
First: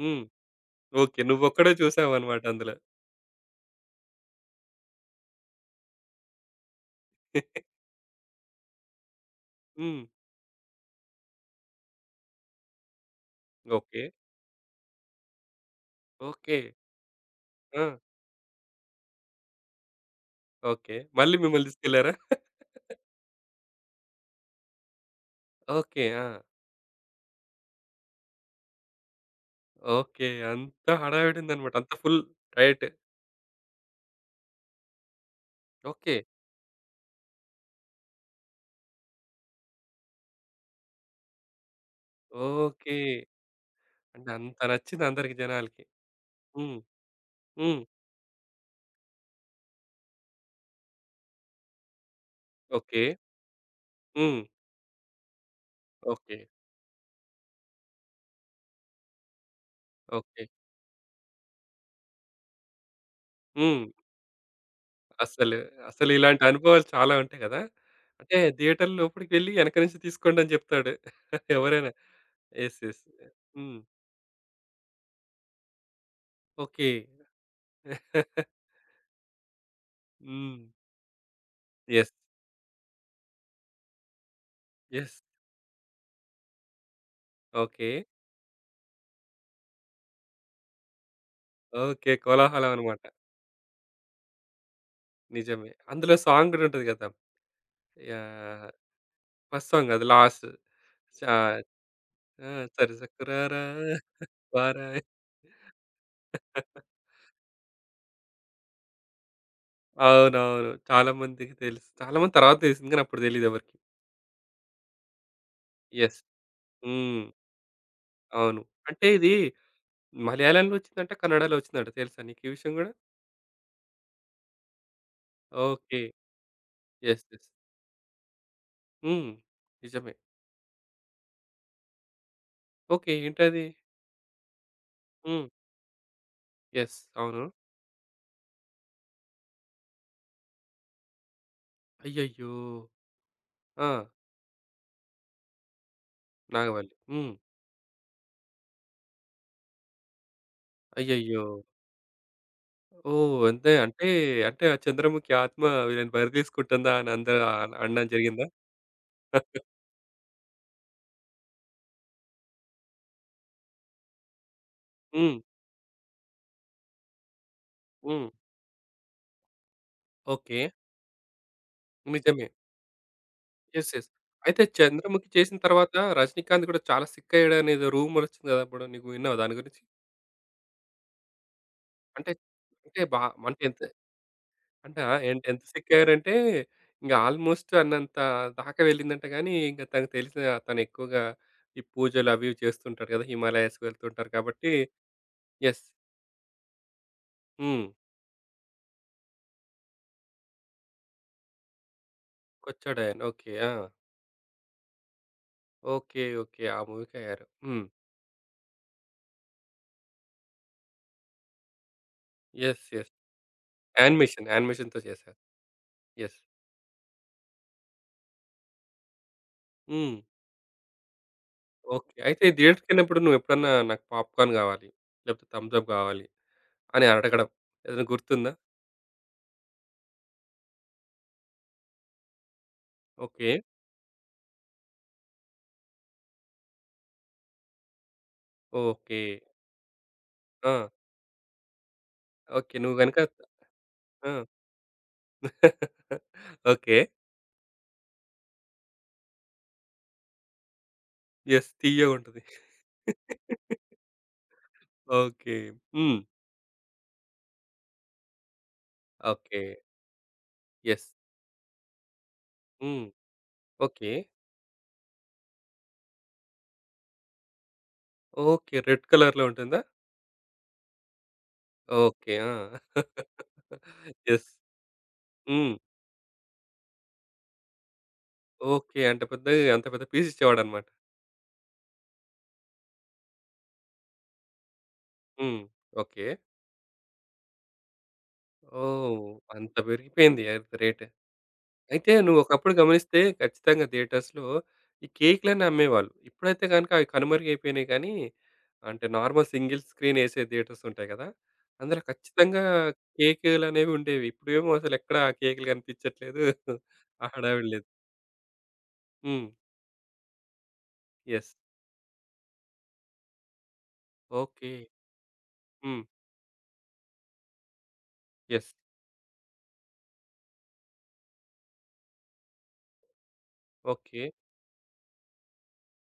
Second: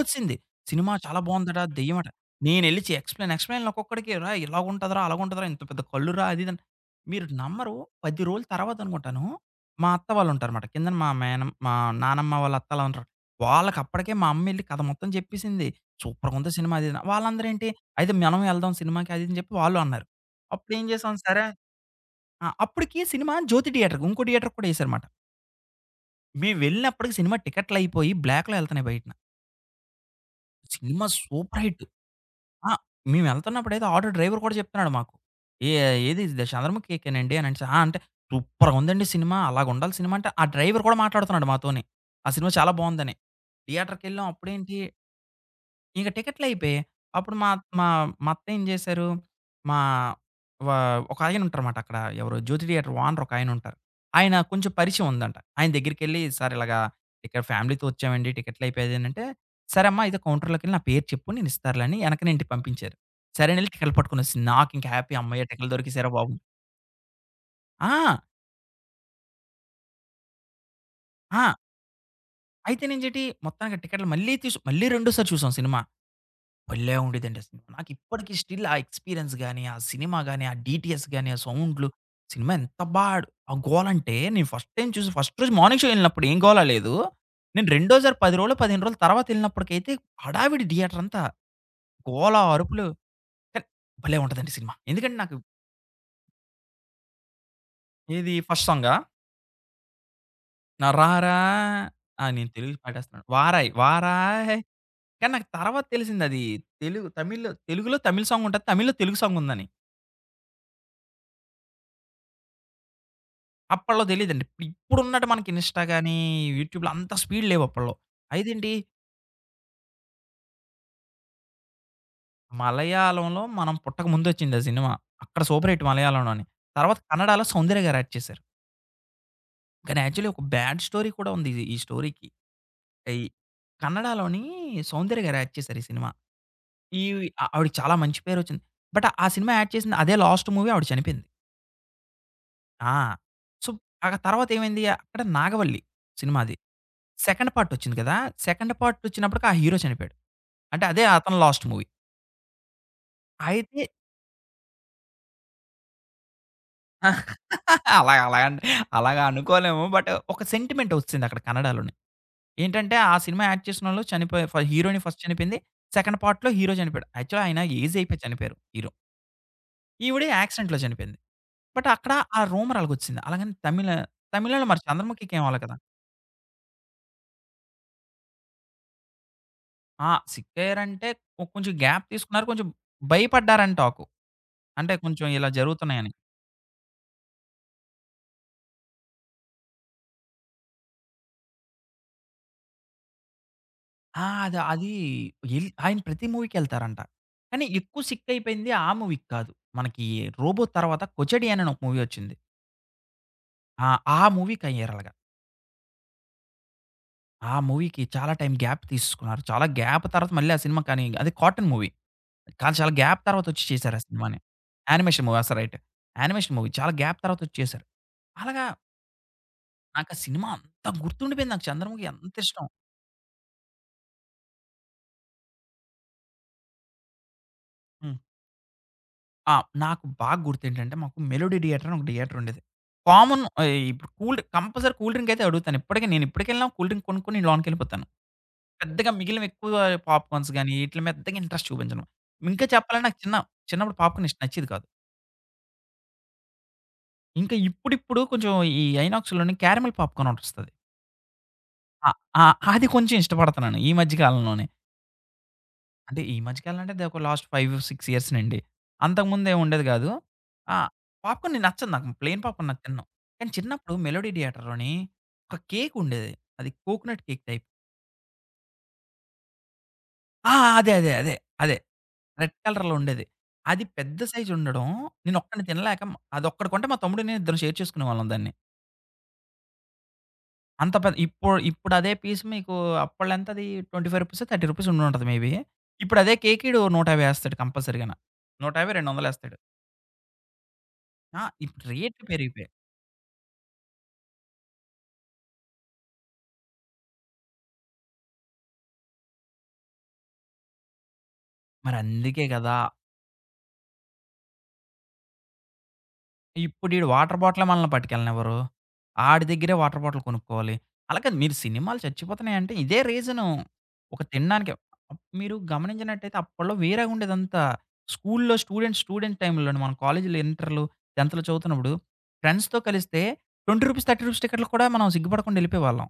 [SPEAKER 1] హ్మ్.
[SPEAKER 2] సినిమా చాలా
[SPEAKER 1] ఓకే.
[SPEAKER 2] బావుందట,
[SPEAKER 1] నువ్వొక్కడే
[SPEAKER 2] దెయ్యం అట.
[SPEAKER 1] చూసావన్నమాట అందులో.
[SPEAKER 2] నేనెళ్ళి చే ఎక్స్‌ప్లెయిన్, ఎక్స్‌ప్లెయిన్‌లు ఒక్కొక్కడికి "రా ఇలాగుంటదిరా, అలాగుంటదిరా, ఇంత పెద్ద కళ్ళురా" అది ఇదని. మీరు నమ్మరు పది రోజుల తర్వాత అనుకుంటాను, మా
[SPEAKER 1] హ్మ్.
[SPEAKER 2] అత్త వాళ్ళుంటారమాట. కిందన మా మేనమ్ మా నానమ్మ వాళ్ళ అత్త అలా ఉంటారు.
[SPEAKER 1] ఓకే.
[SPEAKER 2] వాళ్ళకప్పటికే మా అమ్మెళ్లి కథ మొత్తం చెప్పేసింది. "సూపర్‌గుంది
[SPEAKER 1] ఓకే.
[SPEAKER 2] సినిమా" అది ఇదని. వాళ్ళందరూ ఏంటి,
[SPEAKER 1] ఆ!
[SPEAKER 2] "అయితే మనం వెళ్దాం సినిమాకి" అది ఇదని చెప్పి వాళ్ళు అన్నారు. అప్పుడేం
[SPEAKER 1] ఓకే.
[SPEAKER 2] చేసాం,
[SPEAKER 1] మళ్ళీ
[SPEAKER 2] సరే
[SPEAKER 1] మిమ్మల్ని తీసుకెళ్లారా?
[SPEAKER 2] ఆ! అప్పటికి సినిమా జ్యోతి థియేటర్‌కి ఇంకో థియేటర్‌కి కూడా ఏశారుమాట.
[SPEAKER 1] ఓకే. ఆ!
[SPEAKER 2] మేము వెళ్ళినప్పటికి సినిమా టికెట్లయిపోయి బ్లాక్‌లో ఎళ్తున్నాయి బయటన.
[SPEAKER 1] ఓకే. అంత
[SPEAKER 2] సినిమా సూపర్
[SPEAKER 1] హడావిడుందన్నమాట.
[SPEAKER 2] హిట్.
[SPEAKER 1] అంత ఫుల్
[SPEAKER 2] ఆ!
[SPEAKER 1] డైట్.
[SPEAKER 2] మేము వెళ్తున్నప్పుడైతే ఆటో డ్రైవర్ కూడా చెప్తున్నాడు మాకు. "ఏ
[SPEAKER 1] ఓకే.
[SPEAKER 2] ఏది ఇది 'చంద్రముఖి' ఎక్కానండి" అనేసి. ఆ! అంటే "సూపర్‌గుందండి సినిమా. అలాగుండాలి సినిమా" అంటే ఆ డ్రైవర్ కూడా మాట్లాడుతున్నాడు మాతోనే. ఆ సినిమా చాలా
[SPEAKER 1] ఓకే.
[SPEAKER 2] బావుందని. థియేటర్‌కెళ్ళాం
[SPEAKER 1] అంటే అంత
[SPEAKER 2] అప్పుడేంటి
[SPEAKER 1] నచ్చింది అందరికి జనాలకి.
[SPEAKER 2] ఇంక
[SPEAKER 1] హ్మ్.
[SPEAKER 2] టికెట్లయిపోయాయి. అప్పుడు మా
[SPEAKER 1] హ్మ్.
[SPEAKER 2] మా మా అత్త ఏం జేశారు, మా వ ఒకాయనుంటారుమాట అక్కడ ఎవరు 'జ్యోతి థియేటర్'
[SPEAKER 1] ఓకే.
[SPEAKER 2] ఓనర్ ఒకాయనుంటారు. ఆయన ఉంటారు, ఆయన
[SPEAKER 1] హ్మ్.
[SPEAKER 2] కొంచెం పరిచయం ఉందంట. ఆయన దగ్గరికెళ్ళి,
[SPEAKER 1] ఓకే.
[SPEAKER 2] "సార్ ఇలాగా ఇక్కడ ఫ్యామిలీతో వచ్చామండి. టికెట్లయిపోయాయనంటే," "సరే అమ్మా అయితే
[SPEAKER 1] ఓకే.
[SPEAKER 2] కౌంటర్‌లోకెళ్ళి నా పేరు చెప్పు నేను ఇస్తారులే" అని ఎనకన ఇంటికి పంపించారు. సరేనెళ్లి
[SPEAKER 1] హ్మ్.
[SPEAKER 2] టికెట్లు పట్టుకొనొచ్చేసింది. నాకింక హ్యాపీ హమ్మయ్య!
[SPEAKER 1] అసలు,
[SPEAKER 2] టికెట్లు
[SPEAKER 1] అసలు
[SPEAKER 2] దొరికేశాయిరా బాబు.
[SPEAKER 1] ఇలాంటి అనుభవాలు చాలా ఉంటాయి కదా!
[SPEAKER 2] ఆ!
[SPEAKER 1] అంటే థియేటర్ లోపలికి వెళ్లి వెనక నుంచి తీసుకోండి అని చెప్తాడు
[SPEAKER 2] ఆ!
[SPEAKER 1] ఎవరైనా. యెస్,
[SPEAKER 2] అయితే
[SPEAKER 1] యెస్.
[SPEAKER 2] నేంచేటి మొత్తానికి
[SPEAKER 1] హ్మ్.
[SPEAKER 2] ఆ టికెట్లు మళ్ళీ తీసు మళ్ళీ రెండోసారి చూసాం సినిమా.
[SPEAKER 1] ఓకే.
[SPEAKER 2] భలే ఉండేదండి ఆ సినిమా. నాకు ఇప్పటికి స్టిల్ ఆ ఎక్స్‌పీరియన్స్ గాని, ఆ సినిమా గాని, ఆ
[SPEAKER 1] హ్మ్.
[SPEAKER 2] డీటీఎస్ గాని, ఆ సౌండ్‌లు
[SPEAKER 1] యెస్,
[SPEAKER 2] సినిమా ఎంత బా ఆడు ఆ గోలంటే నేను ఫస్ట్ టైమ్ చూసి
[SPEAKER 1] యెస్.
[SPEAKER 2] ఫస్ట్ రోజు మార్నింగ్ షో ఎళ్ళినప్పుడు ఏం గోల లేదు. నేను
[SPEAKER 1] ఓకే.
[SPEAKER 2] రెండోసారి పది రోజులు, పదిహేను రోజుల తర్వాత ఎళ్ళినప్పటికైతే హడావిడి థియేటర్ అంతా.
[SPEAKER 1] ఓకే.
[SPEAKER 2] గోల,
[SPEAKER 1] కోలాహలం
[SPEAKER 2] అరుపులు
[SPEAKER 1] అన్నమాట.
[SPEAKER 2] కానీ భలే ఉంటదండి సినిమా. ఎందుకంటే నాకు
[SPEAKER 1] నిజమే, అందులో సాంగ్ గూడా ఉంటది కదా!
[SPEAKER 2] ఏది
[SPEAKER 1] యాహ్!
[SPEAKER 2] ఫస్ట్ సాంగా
[SPEAKER 1] ఫస్ట్ సాంగ్ అది లాస్ట్.
[SPEAKER 2] నా
[SPEAKER 1] చ ఆ!
[SPEAKER 2] 'రారా' ఆ! నేను తెలుగు
[SPEAKER 1] సరే
[SPEAKER 2] పాడేస్తున్నాను.
[SPEAKER 1] సకురారా
[SPEAKER 2] 'వారాయ్ వారాయ్'
[SPEAKER 1] పారాయ్
[SPEAKER 2] కానీ నాకు తర్వాత తెలిసిందది తెలుగు తమిళ్‌లో తెలుగులో తమిళ్ సాంగ్ ఉంటది. తమిళ్‌లో తెలుగు సాంగ్ ఉందని.
[SPEAKER 1] అవునవును. చాలా మందికి తెలుసు. చాలా మంది తర్వాత తెలిసింది గానీ అప్పుడు తెలీదెవరికీ.
[SPEAKER 2] అప్పట్లో తెలీదండి. ఇప్పుడున్నట్టు మనకి ఇన్‌స్టా గాని,
[SPEAKER 1] యెస్.
[SPEAKER 2] యూట్యూబ్‌లో అంత
[SPEAKER 1] హ్మ్.
[SPEAKER 2] స్పీడ్ లేవు అప్పట్లో.
[SPEAKER 1] అవును.
[SPEAKER 2] అయితేంటి
[SPEAKER 1] అంటే ఇది మలయాళంలో వచ్చిందంట, కన్నడలో వచ్చిందంట. తెలుసా నీకు ఈ విషయం గూడా?
[SPEAKER 2] మలయాళంలో మనం పుట్టక ముందొచ్చింది ఆ సినిమా. అక్కడ సూపర్ హిట్
[SPEAKER 1] ఓకే.
[SPEAKER 2] మలయాళంలోని. తర్వాత
[SPEAKER 1] యెస్,
[SPEAKER 2] కన్నడలో
[SPEAKER 1] యెస్.
[SPEAKER 2] 'సౌందర్య' గారు యాక్ట్ చేశారు.
[SPEAKER 1] హ్మ్.
[SPEAKER 2] కానీ
[SPEAKER 1] నిజమే.
[SPEAKER 2] యాక్చువల్లీ ఒక బ్యాడ్ స్టోరీ కూడా ఉంది ఇది ఈ స్టోరీకి.
[SPEAKER 1] ఓకే.
[SPEAKER 2] ఈ
[SPEAKER 1] ఏంటది?
[SPEAKER 2] కన్నడలోని 'సౌందర్య' గారు
[SPEAKER 1] హ్మ్.
[SPEAKER 2] యాక్ట్ చేశారు ఈ సినిమా.
[SPEAKER 1] యెస్.
[SPEAKER 2] ఈ
[SPEAKER 1] అవును.
[SPEAKER 2] ఆ- ఆవిడకి చాలా మంచి పేరొచ్చింది. బట్ ఆ సినిమా యాక్ట్ చేసింది అదే లాస్ట్ మూవీ ఆవిడ చనిపోయింది.
[SPEAKER 1] అయ్యయ్యో!
[SPEAKER 2] ఆ! సో,
[SPEAKER 1] ఆ!
[SPEAKER 2] ఆ తర్వాత ఏమైంది అక్కడ 'నాగవల్లి' సినిమా అది.
[SPEAKER 1] నాగవల్లి. హ్మ్.
[SPEAKER 2] సెకండ్ పార్ట్ వచ్చింది కదా! సెకండ్ పార్ట్ వచ్చినప్పటికి ఆ హీరో చనిపోయాడు. అంటే అదే అతని
[SPEAKER 1] అయ్యయ్యో!
[SPEAKER 2] Last movie.
[SPEAKER 1] ఓహ్! అంతే
[SPEAKER 2] అయితే
[SPEAKER 1] అంటే, అంటే ఆ చంద్రముఖి ఆత్మ వీళ్ళని బరి తీసుకుంటుందా అని అందరూ అ అనడం
[SPEAKER 2] అలా అలా
[SPEAKER 1] జరిగిందా?
[SPEAKER 2] అన్ అలాగా అనుకోలేము. బట్ ఒక సెంటిమెంట్ వచ్చింది అక్కడ కన్నడలోనే. ఏంటంటే ఆ సినిమా యాక్ట్ చేసినోళ్ళు చనిపోయారు. ఫ హీరోయిన్ ఫస్ట్
[SPEAKER 1] హ్మ్.
[SPEAKER 2] చనిపోయింది. సెకండ్ పార్ట్‌లో హీరో చనిపోయాడు. యాక్చువల్‌గా ఆయన ఏజ్ అయిపోయి
[SPEAKER 1] హ్మ్.
[SPEAKER 2] చనిపోయారు హీరో. ఈవిడ
[SPEAKER 1] ఓకే.
[SPEAKER 2] యాక్సిడెంట్‌లో చనిపోయింది. బట్ అక్కడ ఆ
[SPEAKER 1] నిజమే.
[SPEAKER 2] రూమర్ అలాగొచ్చేసింది. అలాగని తమిళ
[SPEAKER 1] యెస్, యెస్, అయితే
[SPEAKER 2] తమిళంలో మరి
[SPEAKER 1] 'చంద్రముఖి'
[SPEAKER 2] 'చంద్రముఖి'కి ఏం
[SPEAKER 1] చేసిన
[SPEAKER 2] అవ్వలే కదా!
[SPEAKER 1] తర్వాత 'రజనీకాంత్' గూడా చాలా సిక్ అయ్యాడనేదో రూమర్ ఒచ్చింది గదా! అప్పుడు నువ్వు విన్నావా దాని గురించి?
[SPEAKER 2] ఆ! సిక్కయ్యారంటే కొ కొంచెం గ్యాప్
[SPEAKER 1] అంటే,
[SPEAKER 2] తీసుకున్నారు. కొంచెం
[SPEAKER 1] అంటే బా అంటే
[SPEAKER 2] భయపడ్డారంట
[SPEAKER 1] ఎంత
[SPEAKER 2] ఆకు. అంటే
[SPEAKER 1] అంట
[SPEAKER 2] కొంచెం
[SPEAKER 1] ఏంటి
[SPEAKER 2] ఇలా
[SPEAKER 1] ఎంత సిక్
[SPEAKER 2] జరుగుతున్నాయని.
[SPEAKER 1] అయ్యారంటే ఇంగ ఆల్‌మోస్ట్ అన్నంత దాకా వెళ్ళిందంట గానీ, ఇంక తనకు తెలిసిన తను ఎక్కువగా ఈ పూజలు అవి ఇవి చేస్తుంటాడు గదా! హిమాలయాస్‌కి
[SPEAKER 2] ఆ!
[SPEAKER 1] వెళ్తుంటారు
[SPEAKER 2] అది
[SPEAKER 1] కాబట్టి
[SPEAKER 2] అది ఎల్
[SPEAKER 1] యెస్.
[SPEAKER 2] ఆయన ప్రతి మూవీకెళ్తారంట. కానీ
[SPEAKER 1] హ్మ్.
[SPEAKER 2] ఎక్కువ సిక్కయిపోయింది ఆ మూవీకి కాదు. మనకి 'రోబో' తర్వాత 'కొచడి' అని ఒక మూవీ వచ్చింది.
[SPEAKER 1] కొచ్చాడాయన. ఓకే. ఆ!
[SPEAKER 2] ఆ! ఆ మూవీకయ్యారు అలాగా.
[SPEAKER 1] ఓకే. ఓకే. ఆ మూవీకయ్యారు.
[SPEAKER 2] ఆ
[SPEAKER 1] హ్మ్.
[SPEAKER 2] మూవీకి చాలా టైం గ్యాప్ తీసుకున్నారు. చాలా గ్యాప్ తర్వాత మళ్ళీ ఆ సినిమా కానీ అది కార్టూన్ మూవీ. కానీ
[SPEAKER 1] యెస్,
[SPEAKER 2] చాలా
[SPEAKER 1] యెస్.
[SPEAKER 2] గ్యాప్ తర్వాత వచ్చి చేశారు ఆ సినిమాని.
[SPEAKER 1] యానిమేషన్. యానిమేషన్‌తో
[SPEAKER 2] యానిమేషన్ మూవీ.
[SPEAKER 1] చేశారు.
[SPEAKER 2] ఆ! స రైట్.
[SPEAKER 1] యెస్.
[SPEAKER 2] Animation movie. చాలా గ్యాప్ తర్వాత వచ్చి చేశారు. అలాగా నాకు
[SPEAKER 1] హ్మ్.
[SPEAKER 2] ఆ సినిమా అంత గుర్తుండిపోయింది. నాకు 'చంద్రముఖి'
[SPEAKER 1] ఓకే. అయితే ఈ
[SPEAKER 2] అంతిష్టం.
[SPEAKER 1] థియేటర్‌కెళ్ళినప్పుడు నువ్వెప్పుడన్నా నాకు పాప్‌కార్న్ గావాలి, లేకపోతే థమ్స్ అప్ గావాలి అని అడగడం ఏదైనా
[SPEAKER 2] హ్మ్.
[SPEAKER 1] గుర్తుందా?
[SPEAKER 2] ఆ! నాకు బాగా గుర్తేంటంటే, మాకు మెలోడీ థియేటర్ అని ఒక థియేటర్ ఉండేది. Common
[SPEAKER 1] okay.
[SPEAKER 2] ఆహ్, ఇప్పుడు కూల్ కంపల్సరీ కూల్ డ్రింక్ అయితే అడుగుతాను. ఇప్పటికి నేను ఎప్పటికెళ్ళినా కూల్ డ్రింక్ కొనుక్కొని నేను లోనకెళ్ళిపోతాను. పెద్దగా
[SPEAKER 1] ఓకే.
[SPEAKER 2] మిగిలినవి ఎక్కువ పాప్‌కార్న్స్ గాని,
[SPEAKER 1] ఆ!
[SPEAKER 2] ఈటిల మీద పెద్దగా ఇంట్రెస్ట్ చూపించను. ఇంకా
[SPEAKER 1] ఓకే. నువ్వు
[SPEAKER 2] చెప్పాలంటే
[SPEAKER 1] గనుక
[SPEAKER 2] నాకు చిన్న చిన్నప్పుడు పాప్‌కార్న్
[SPEAKER 1] ఆ!
[SPEAKER 2] ఇష్టం నచ్చేది కాదు.
[SPEAKER 1] ఓకే.
[SPEAKER 2] ఇంకా ఇప్పుడిప్పుడు కొంచెం ఈ ఐనాక్స్‌లోని క్యారమెల్ పాప్‌కార్న్ ఒకటొస్తది.
[SPEAKER 1] యెస్.
[SPEAKER 2] ఆ!
[SPEAKER 1] తియ్యగుంటది.
[SPEAKER 2] ఆ! అది కొంచెం ఇష్టపడతన్నాను ఈ మధ్య కాలంలోనే.
[SPEAKER 1] ఓకే. హ్మ్.
[SPEAKER 2] అంటే ఈ మధ్య కాలం అంటే అదొక లాస్ట్ ఐదు, ఆరు ఇయర్స్ నండి. అంతకుముందు
[SPEAKER 1] ఓకే.
[SPEAKER 2] ఏమి ఉండేది గాదు. ఆ!
[SPEAKER 1] యెస్.
[SPEAKER 2] పాప్‌కార్న్ నచ్చదు నాకు. ప్లెయిన్ పాప్‌కార్న్ నాకు
[SPEAKER 1] హ్మ్.
[SPEAKER 2] తినను. కానీ చిన్నప్పుడు
[SPEAKER 1] ఓకే.
[SPEAKER 2] మెలోడీ థియేటర్‌లోని ఒక కేక్ ఉండేది. అది coconut cake type.
[SPEAKER 1] Okay. Red కలర్‌లో ఉంటుందా?
[SPEAKER 2] ఆ! అదే, అదే, అదే, అదే.
[SPEAKER 1] ఓకే. ఆ!
[SPEAKER 2] రెడ్ కలర్‌లో ఉండేది. అది పెద్ద
[SPEAKER 1] యెస్.
[SPEAKER 2] సైజ్ ఉండడం నేను ఒక్కడిని
[SPEAKER 1] హ్మ్.
[SPEAKER 2] తినలేక అదొక్కటి కొంటే మా తమ్ముడు, నేను ఇద్దరం షేర్ చేసుకునేవాళ్ళం దాన్ని.
[SPEAKER 1] ఓకే. అంటే పెద్దగా అంత పెద్ద పీసిచ్చేవాడన్నమాట.
[SPEAKER 2] అంత పెద్ద ఇప్పుడు ఇప్పుడు అదే పీస్ మీకు అప్పట్లో ఎంత అది రూ. ఇరవై ఐదు, రూ. ముప్పై ఉండుంటది మే బీ.
[SPEAKER 1] హ్మ్.
[SPEAKER 2] ఇప్పుడు
[SPEAKER 1] ఓకే.
[SPEAKER 2] అదే కేక్ ఈడు నూట యాభై ఏస్తాడు కంపల్సరీ‌గాన. నూట యాభై,
[SPEAKER 1] ఓహ్!
[SPEAKER 2] రెండు వందలు ఏస్తాడు.
[SPEAKER 1] అంత పెరిగిపోయింది అది రేట్.
[SPEAKER 2] ఆ! ఇప్పుడు
[SPEAKER 1] అయితే
[SPEAKER 2] రేట్లు
[SPEAKER 1] నువ్వు
[SPEAKER 2] పెరిగిపోయాయి.
[SPEAKER 1] ఒకప్పుడు గమనిస్తే ఖచ్చితంగా థియేటర్స్‌లో ఈ కేక్‌లని అమ్మేవాళ్ళు. ఇప్పుడైతే గనుక అవి కనుమరుగైపోయినాయి కానీ, అంటే normal single screen AC theatres ఉంటాయి కదా! అందులో
[SPEAKER 2] మరందుకే
[SPEAKER 1] ఖచ్చితంగా
[SPEAKER 2] గదా!
[SPEAKER 1] కేకులనేవి ఉండేవి. ఇప్పుడేమో అసలెక్కడ ఆ కేకులు కనిపించట్లేదు.
[SPEAKER 2] ఇప్పుడు ఈడు
[SPEAKER 1] ఆ
[SPEAKER 2] వాటర్ బాటిలే
[SPEAKER 1] హడావిడి లేదు.
[SPEAKER 2] మనల్ని పట్టుకెళ్ళనివ్వరు. ఆడి
[SPEAKER 1] హ్మ్.
[SPEAKER 2] దగ్గరే వాటర్ బాటిల్ కొనుక్కోవాలి. అలా కాదు
[SPEAKER 1] యెస్.
[SPEAKER 2] మీరు సినిమాలు చచ్చిపోతున్నాయంటే ఇదే రీజను. ఒక
[SPEAKER 1] ఓకే.
[SPEAKER 2] తినడానికి మీరు
[SPEAKER 1] హ్మ్.
[SPEAKER 2] గమనించినట్టయితే అప్పట్లో వేరేగా ఉండేదంతా. స్కూల్లో
[SPEAKER 1] యెస్.
[SPEAKER 2] స్టూడెంట్స్ స్టూడెంట్ టైమ్‌లోని మనం కాలేజీలో ఇంటర్‌లు, 10థ్‌లో చదువుతున్నప్పుడు ఫ్రెండ్స్‌తో కలిస్తే రూ. ఇరవై,
[SPEAKER 1] ఓకే.
[SPEAKER 2] రూ. ముప్పై టికెట్‌లకి కూడా మనం సిగ్గుపడకుండా వెళ్ళిపోయేవాళ్ళం.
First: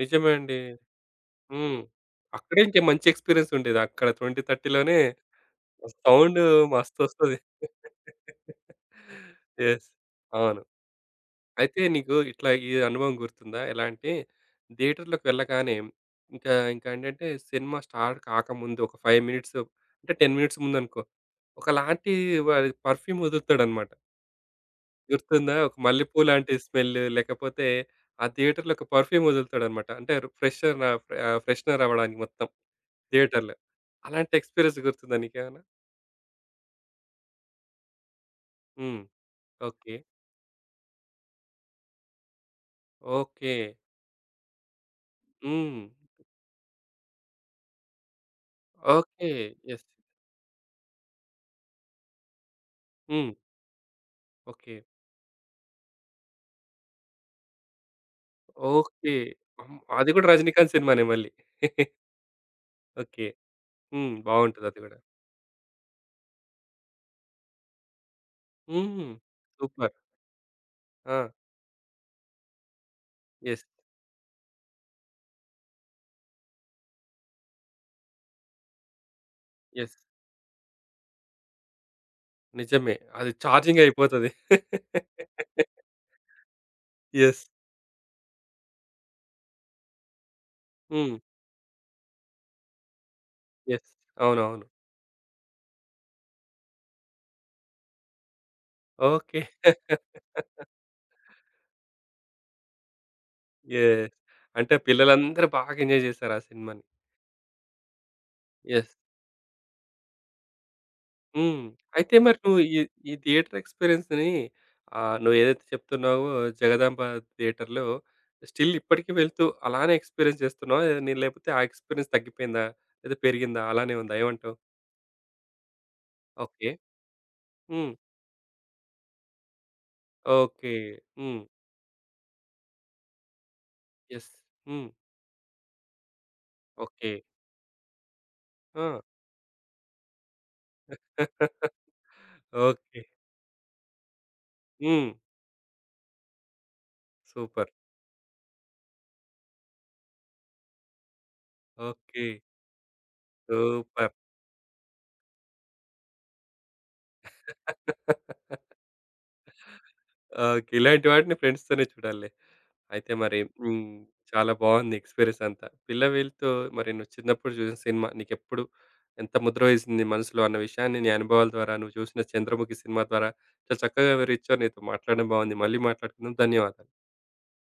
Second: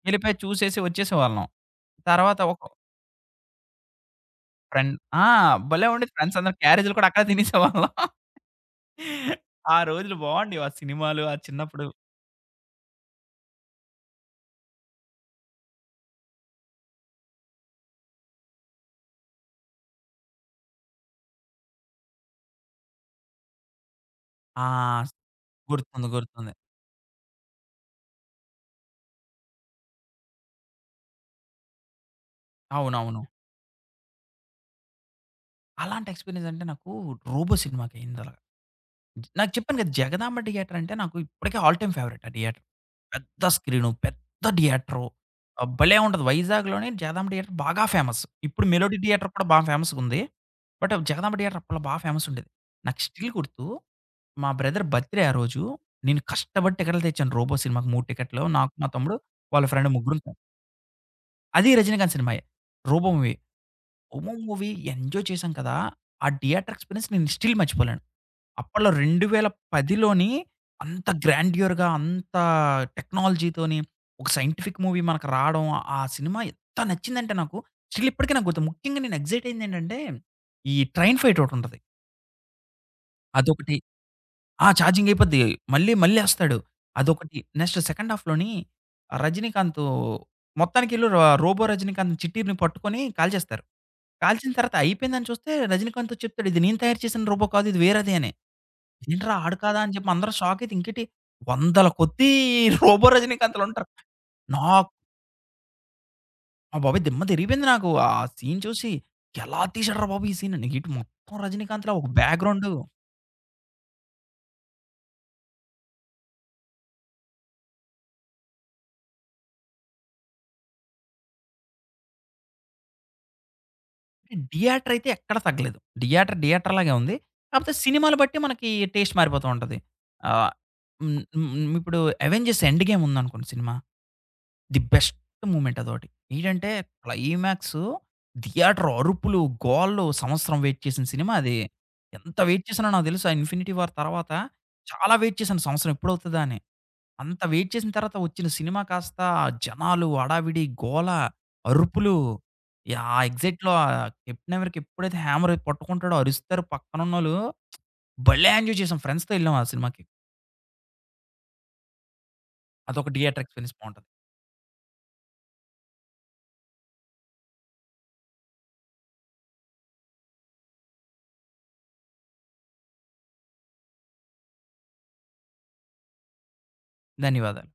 [SPEAKER 1] నిజమే
[SPEAKER 2] వెళ్ళిపోయి
[SPEAKER 1] అండి.
[SPEAKER 2] చూసేసి వచ్చేసేవాళ్ళం.
[SPEAKER 1] హ్మ్.
[SPEAKER 2] తర్వాత ఒక
[SPEAKER 1] అక్కడే ఇంకా మంచి ఎక్స్‌పీరియన్స్ ఉండేది. అక్కడ ఇరవై, ముప్పై
[SPEAKER 2] ఫ్రెండ్
[SPEAKER 1] లోనే
[SPEAKER 2] ఆ! భలే ఉండేది. ఫ్రెండ్స్
[SPEAKER 1] సౌండ్
[SPEAKER 2] అందరం క్యారేజీలు కూడా అక్కడే
[SPEAKER 1] మస్తొస్తది
[SPEAKER 2] తినేసేవాళ్ళం. ఆ
[SPEAKER 1] యెస్.
[SPEAKER 2] రోజులు
[SPEAKER 1] అవును.
[SPEAKER 2] బాగుండేవి. ఆ సినిమాలు, ఆ
[SPEAKER 1] అయితే
[SPEAKER 2] చిన్నప్పుడు
[SPEAKER 1] నీకు ఇట్లా ఈ అనుభవం గుర్తుందా? ఎలా అంటే థియేటర్‌లోకి వెళ్ళగానే ఇంకా ఇంకా ఏంటంటే సినిమా స్టార్ట్ కాకముందు ఒక ఐదు మినిట్స్ అంటే పది మినిట్స్ ముందనుకో ఒకలాంటి వాడు పర్ఫ్యూమ్ వదులుతాడన్నమాట.
[SPEAKER 2] ఆ!
[SPEAKER 1] గుర్తుందా? ఒక
[SPEAKER 2] గుర్తుంది.
[SPEAKER 1] మల్లెపూ లాంటి
[SPEAKER 2] గుర్తుంది.
[SPEAKER 1] స్మెల్ లేకపోతే ఆ థియేటర్‌లో ఒక పర్ఫ్యూమ్ వదులుతాడన్నమాట. అంటే ఫ్రెషర్ ఆహ్, ఫ్రెషనర్ అవ్వడానికి మొత్తం
[SPEAKER 2] అవునవును.
[SPEAKER 1] థియేటర్‌లో. అలాంటి ఎక్స్‌పీరియన్స్ గుర్తుందా నీకేమైనా?
[SPEAKER 2] అలాంటి ఎక్స్‌పీరియన్స్ అంటే నాకు 'రోబో' సినిమాకయింది అలాగా.
[SPEAKER 1] హ్మ్.
[SPEAKER 2] నాకు చెప్పాను కదా!
[SPEAKER 1] ఓకే.
[SPEAKER 2] జగదాంబ థియేటర్ అంటే నాకు ఇప్పటికే ఆల్ టైమ్ ఫేవరెట్ ఆ థియేటర్. పెద్ద
[SPEAKER 1] ఓకే.
[SPEAKER 2] స్క్రీను, పెద్ద థియేటరు. ఆహ్,
[SPEAKER 1] హ్మ్.
[SPEAKER 2] భలే ఉంటది. వైజాగ్‌లోనే జగదాంబ థియేటర్ బాగా ఫేమస్. ఇప్పుడు మెలోడీ థియేటర్
[SPEAKER 1] ఓకే.
[SPEAKER 2] కూడా బా
[SPEAKER 1] యెస్.
[SPEAKER 2] ఫేమస్‌గుంది. బట్ జగదాంబ థియేటర్ అప్పట్లో బా ఫేమస్ ఉండేది. నాకు
[SPEAKER 1] హ్మ్.
[SPEAKER 2] స్టిల్ గుర్తు మా
[SPEAKER 1] ఓకే.
[SPEAKER 2] బ్రదర్ బర్త్‌డే ఆ రోజు. నేను కష్టపడి టికెట్లు తెచ్చాను 'రోబో' సినిమాకి మూడు టికెట్లు. నాకు, మా
[SPEAKER 1] ఓకే.
[SPEAKER 2] తమ్ముడు వాళ్ళ
[SPEAKER 1] అమ్
[SPEAKER 2] ఫ్రెండ్
[SPEAKER 1] అది
[SPEAKER 2] ముగ్గురం
[SPEAKER 1] గూడా 'రజినీకాంత్' సినిమానే మళ్ళీ.
[SPEAKER 2] అది 'రజనీకాంత్' సినిమాయే. 'రోబో'
[SPEAKER 1] ఓకే.
[SPEAKER 2] మూవీ.
[SPEAKER 1] హ్మ్.
[SPEAKER 2] 'రోబో'
[SPEAKER 1] బావుంటది
[SPEAKER 2] మూవీ
[SPEAKER 1] అది గూడా.
[SPEAKER 2] ఎంజాయ్ చేశాం కదా! ఆ థియేటర్ ఎక్స్‌పీరియన్స్ నేను స్టిల్ మర్చిపోలేను. అప్పట్లో
[SPEAKER 1] హ్మ్. సూపర్.
[SPEAKER 2] 2010లోని అంత
[SPEAKER 1] ఆ!
[SPEAKER 2] గ్రాండియర్‌గా, అంత
[SPEAKER 1] యెస్,
[SPEAKER 2] టెక్నాలజీతోని ఒక సైంటిఫిక్ మూవీ మనకు రావడం, ఆ సినిమా ఎంత నచ్చిందంటే నాకు స్టిల్ ఇప్పటికి నాకు గుర్తు. ముఖ్యంగా నేను ఎక్సైట్
[SPEAKER 1] యెస్.
[SPEAKER 2] అయిందేంటంటే, ఈ ట్రైన్ ఫైట్ ఒకటుంటది.
[SPEAKER 1] నిజమే, అది
[SPEAKER 2] అదొకటి
[SPEAKER 1] ఛార్జింగ్ అయిపోతది.
[SPEAKER 2] ఆ! ఛార్జింగ్ అయిపోద్ది. మళ్ళీ మళ్ళేస్తాడు. అదొకటి.
[SPEAKER 1] యెస్.
[SPEAKER 2] నెక్స్ట్ సెకండ్ హాఫ్‌లోని రజినీకాంత్ మొత్తానికీళ్ళు
[SPEAKER 1] హ్మ్.
[SPEAKER 2] ర రోబో రజినీకాంత్ చిట్టిని పట్టుకొని కాల్చేస్తారు.
[SPEAKER 1] యెస్.
[SPEAKER 2] కాల్చిన
[SPEAKER 1] అవునవును.
[SPEAKER 2] తర్వాత అయిపోయిందని చూస్తే రజినీకాంత్ వచ్చి చెప్తాడు. "ఇది నేను తయారు చేసిన రోబో కాదు. ఇది వేరేది" అని. "ఏంట్రా
[SPEAKER 1] ఓకే.
[SPEAKER 2] ఆడు కాదా?" అని చెప్పి అందరూ షాక్ అయితే ఇంకేటి వందల కొద్దీ రోబో రజినీకాంత్‌లుంటారు.
[SPEAKER 1] యెస్. అంటే
[SPEAKER 2] నాకు
[SPEAKER 1] పిల్లలందరూ బాగా ఎంజాయ్ జేశారు ఆ
[SPEAKER 2] మా
[SPEAKER 1] సినిమాని.
[SPEAKER 2] బాబోయ్! దిమ్మ తిరిగిపోయింది నాకు. ఆ సీన్ చూసి
[SPEAKER 1] యెస్.
[SPEAKER 2] ఎలా తీశాడురా బాబు! ఈ సీన్ అని. ఇటు మొత్తం
[SPEAKER 1] హ్మ్.
[SPEAKER 2] రజినీకాంత్‌లా ఒక
[SPEAKER 1] అయితే మరి నువ్వు
[SPEAKER 2] బ్యాక్‌గ్రౌండు
[SPEAKER 1] ఈ ఈ థియేటర్ ఎక్స్‌పీరియన్స్‌ని ఆహ్, నువ్వేదైతే చెప్తున్నావో జగదాంబ థియేటర్‌లో స్టిల్ ఇప్పటికి వెళ్తూ అలానే ఎక్స్‌పీరియన్స్ చేస్తున్నావా? నీ లేకపోతే ఆ ఎక్స్‌పీరియన్స్ తగ్గిపోయిందా? లేదా పెరిగిందా? అలానే ఉందా? ఏమంటావు?
[SPEAKER 2] థియేటర్ అయితే ఎక్కడ తగ్గలేదు. Theatre
[SPEAKER 1] okay.
[SPEAKER 2] థియేటర్ లాగే ఉంది. కాపోతే
[SPEAKER 1] హ్మ్.
[SPEAKER 2] సినిమాలు బట్టి మనకి టేస్ట్ మారిపోతూ ఉంటది. ఆహ్,
[SPEAKER 1] ఓకే.
[SPEAKER 2] హ్మ్,
[SPEAKER 1] హ్మ్.
[SPEAKER 2] హ్మ్. ఇప్పుడు 'అవెంజర్స్ ఎండ్ గేమ్' ఉందనుకోండి సినిమా.
[SPEAKER 1] యెస్.
[SPEAKER 2] ది
[SPEAKER 1] హ్మ్.
[SPEAKER 2] బెస్ట్ మూమెంట్ అదోటి. ఏంటంటే
[SPEAKER 1] ఓకే.
[SPEAKER 2] క్లైమాక్సు
[SPEAKER 1] ఆ!
[SPEAKER 2] థియేటర్ అరుపులు, గోలలు సంవత్సరం వెయిట్ చేసిన సినిమా అది. ఎంత వెయిట్ చేసానో
[SPEAKER 1] ఓకే.
[SPEAKER 2] నాకు తెలుసు ఆ 'ఇన్ఫినిటీ వార్' తర్వాత
[SPEAKER 1] హ్మ్.
[SPEAKER 2] చాలా వెయిట్ చేశాను సంవత్సరం ఎప్పుడవుతదా అని. అంత వెయిట్
[SPEAKER 1] సూపర్.
[SPEAKER 2] చేసిన తర్వాత వచ్చిన సినిమా కాస్త జనాలు, హడావిడి, గోల, అరుపులు,
[SPEAKER 1] ఓకే.
[SPEAKER 2] యాహ్! ఆ ఎగ్జైట్‌లో ఆహ్,
[SPEAKER 1] సూపర్.
[SPEAKER 2] కెప్టెన్ అమెరికా ఎప్పుడైతే హ్యామర్ పట్టుకుంటాడో అరుస్తారు పక్కనున్నోళ్ళు. భలే ఎంజాయ్ చేసాం. ఫ్రెండ్స్‌తో ఎళ్ళాం ఆ సినిమాకి.
[SPEAKER 1] ఓకే. ఇలాంటి వాటిని ఫ్రెండ్స్‌తోనే చూడాలిలే.
[SPEAKER 2] అదొక
[SPEAKER 1] అయితే మరి
[SPEAKER 2] థియేటర్ ఎక్స్‌పీరియన్స్
[SPEAKER 1] హ్మ్,
[SPEAKER 2] బావుంటది.
[SPEAKER 1] చాలా బావుంది ఎక్స్‌పీరియన్స్ అంతా. 'పిల్లవీలు'తో మరి నువ్వు చిన్నప్పుడు చూసిన సినిమా నీకెప్పుడు ఎంత ముద్ర వేసింది మనసులో అన్న విషయాన్ని నీ అనుభవాల ద్వారా నువ్వు చూసిన 'చంద్రముఖి' సినిమా ద్వారా చాలా చక్కగా వివరించావు. నీతో మాట్లాడడం బాగుంది. మళ్ళీ మాట్లాడుకుందాం. ధన్యవాదాలు.
[SPEAKER 2] ధన్యవాదాలు.